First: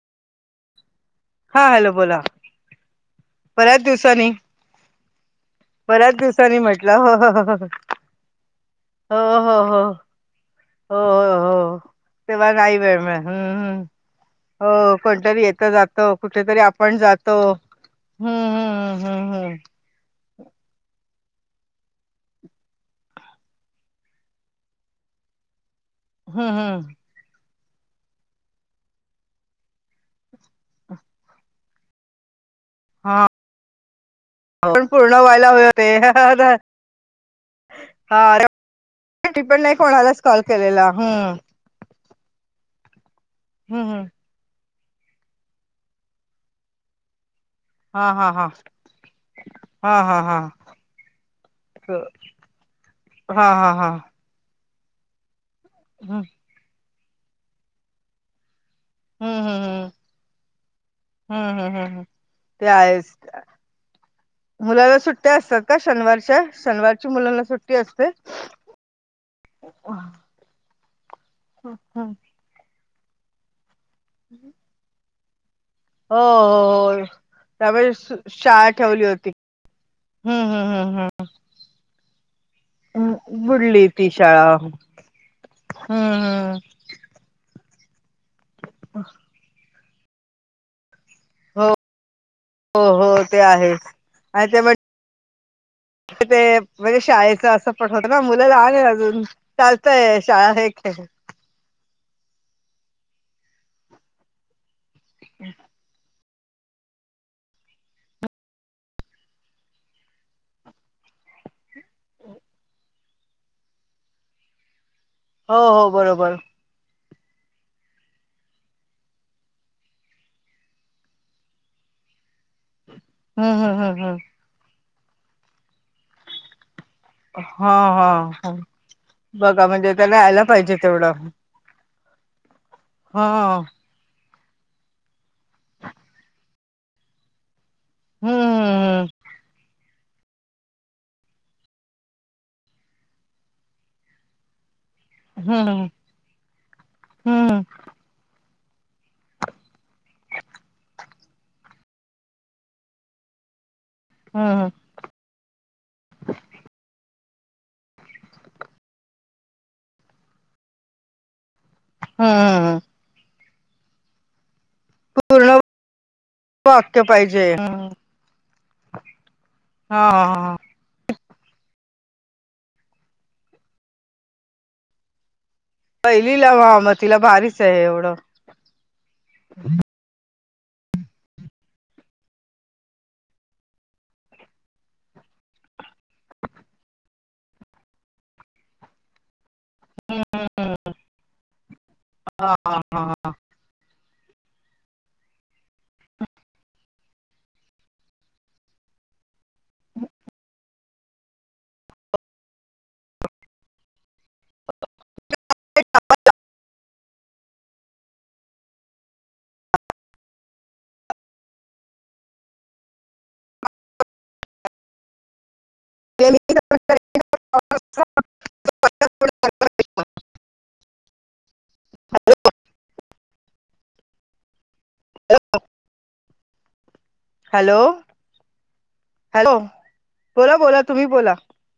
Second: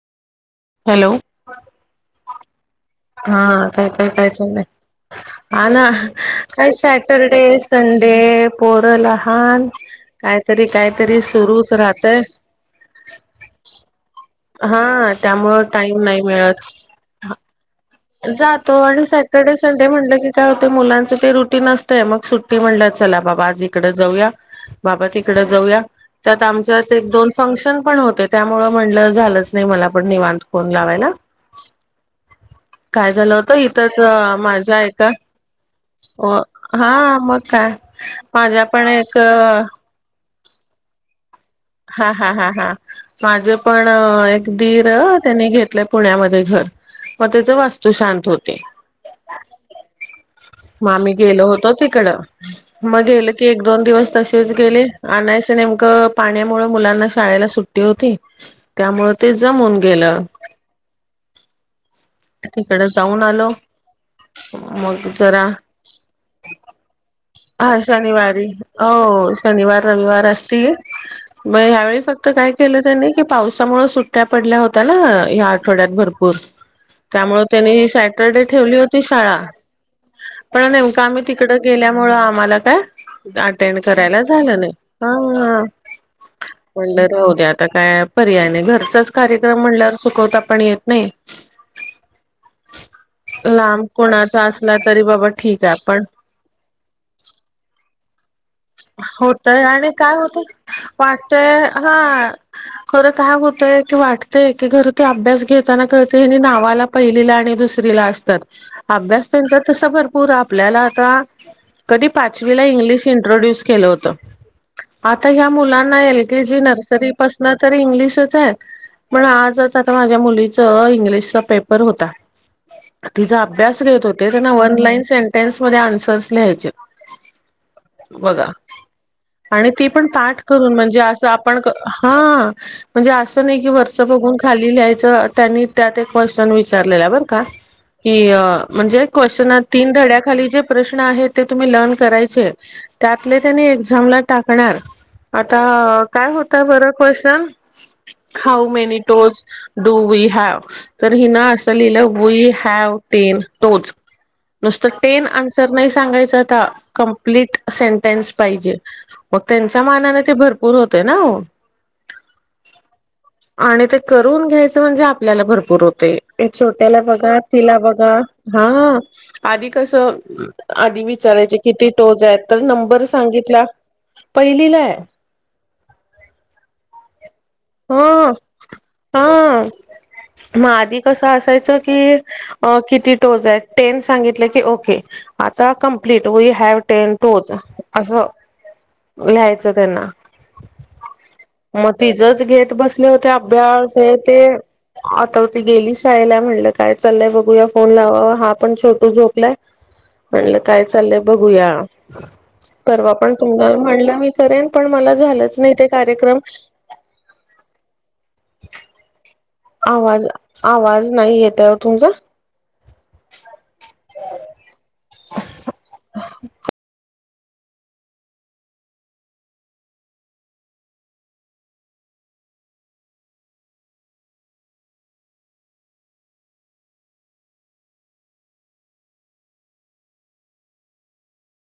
Hello हा hello बोला हा बऱ्याच काय काय काय दिवसानी चाललंय हा ना बऱ्याच दिवसाांनी काय म्हटलं हो हो सॅटरडे संडे पोरं हो लहान हो काहीतरी हो काहीतरी हो सुरूच हो राहतय तेव्हा नाही वेळम हम्म हम् हो हा कोणतरी त्यामुळं येेत टाइम जातो नाही कुठेतरी मिळत आपण जातो हम्म जातो हम्म आणि हम्म सॅटर्डे हम्म सं ते म्हणलं की काय होत मुलांच ते रुटीन असतंय मग सुट्टी म्हणलं चला बाबा आज इकडे जाऊया बाबा तिकड जाऊया त्यात हम्म आमच्यात हम्म एक दोन फंक्शन पण होते त्यामुळं म्हटलं झालंच नाही मला पण निवांत फोन लावायला काय हा झालं होतं इथंच माझ्या एका [inaudible] हो हा मग का हा माझ्या पण एक मी पण नाही कोणालाच कॉल केलेला हम् हा हा हा हा माझं हम्म पण हम्म एक दिर त्यांनी घेतलं पुण्यामध्ये घर मग त्याच वास्तू हा शांत हा हा होते हा हा ह मग आम्ही गेलो होतो तिकड मग गेलं की हा एक हा दोन हा दिवस तसेच गेले आणायचं नेमकं हम्म पाण्यामुळे मुलांना शाळेला सुट्टी होती त्यामुळेळ ते जमून गेलं हम् हम्म हम् हम तिकडे जाऊन आलो मुलाला मग सुट्ट्या जरा असतात का शनिवारच्या शनिवारची मुलांना सुट्टी हा असते शनिवारी हो शनिवार हो रविवार असतील मग हो ह्यावेळी फक्त काय केलं त्यांनी की पावसामुळे सुट्ट्या पडल्या होत्या ना ह्या आठवड्यात हो भरपूर हो [inaudible] त्यामुळे शाळा ठेवली होती हम्म पण हम्म नेमकं हम्म आम्ही तिकडं गेल्यामुं आम्हाला काय हम् अटेंड बुडली करायला झालं नाही हा हम हा पणड राहू द आता काय पर्याय नाही घरचच कार्य म्हल्या सुकवता पण येत नाही हो हो हो ते [inaudible] आहे. लांब कोणाचा आणि ते असला म्हणजे तरी बाबा ठीक आहे पण ते म्हणजे शाळेचं असं पठवतं ना मुलं लाान अजून चालतंय शाळा हे खेळ ते हा [inaudible] खरं काय होतय की वाटतेय की घर ते अभ्यास घेताना कळत तेनी नावाला पहिलीला आणि दुसरीला असतात अभ्यास त्यांचा तस भरपूर आपल्याला आता [inaudible] कधी पाचवीला इंग्लिश इंट्रोड्यूस केलं होत [inaudible] आता ह हो हो मुलांना एल बरोबर के जी नर्सरी बसण त इंग्लिशच आहे [inaudible] पण आजच आता माझ्या मुलीच इंग्लिशचा पेपर होता तिचा हम्म अभ्यास हम्म हम्म घेत हम्म होते त्यांना वन लाईन सेंटेन्स मध्ये आन्सर्स लियचे हा हा हा [inaudible] आणि ते पण त्याला पाठ यायला करून पाहिजे म्हणजे तेवढं असं आपण हा म्हणजे हा असं नाही की व बघून खाली लिहायचं त्यांनी त्यात एक क्वेशचन विचारलेला बरं का की म्हणजे हम्म क्शचन तीन धड्याखाली जे प्रश्न आहेत ते तुम्ही लर्न करायचे आपले त्यांनी एक्झामला टाकणार [inaudible] हम्म आता हम्म काय होत बर क्वेशन हम्म [inaudible] हऊ many toes do we have [inaudible] तर हि न असं लिहिलं वी हॅव टेन तोच हम्म [inaudible] नुसत टेनन्र नाही सांगायप्ट से त्यांच पाहिजे मग [inaudible] त्यांच्या मानाने ते भरपूर होते ना हो [inaudible] हम्म आणि ते करून [inaudible] घ्यायचं म्हणजे आपल्याला पूर्ण भरपूर होते वाक्य छोट्याला बघा पाहिजे तिला हम्म बघा हा [inaudible] आधी हा कसं हा [inaudible] आधी विचारायचे किती टोच आहेत तर नंबर सांगितला [inaudible] पहिलीला आहे पहिलीला मम तिला भारी ह [inaudible] हा [inaudible] मग आधी कसं असायचं की किती टोज आहे टेन सांगितलं की [inaudible] ओके आता क ् we have ten to us [inaudible] लयचं त्यां [inaudible] म त तेच घेत बसले होते अभ्यास हे ते आता ती गेली शाळेला म्हटलं काय चाललंय बघूया फोन लावावा हा पण छोटो झोपलाय म्हणलं काय चाललंय बघूया [inaudible] परवा पण तुम म्हणलं े पण मला झालंच नाही ते कार्यक्रम आवाज [inaudible] आवाज नाही येत आहे तुमचा [inaudible] [inaudible] ह [inaudible] हॅलो [inaudible] हॅलो [inaudible] बोला बोला तुम्ही बोला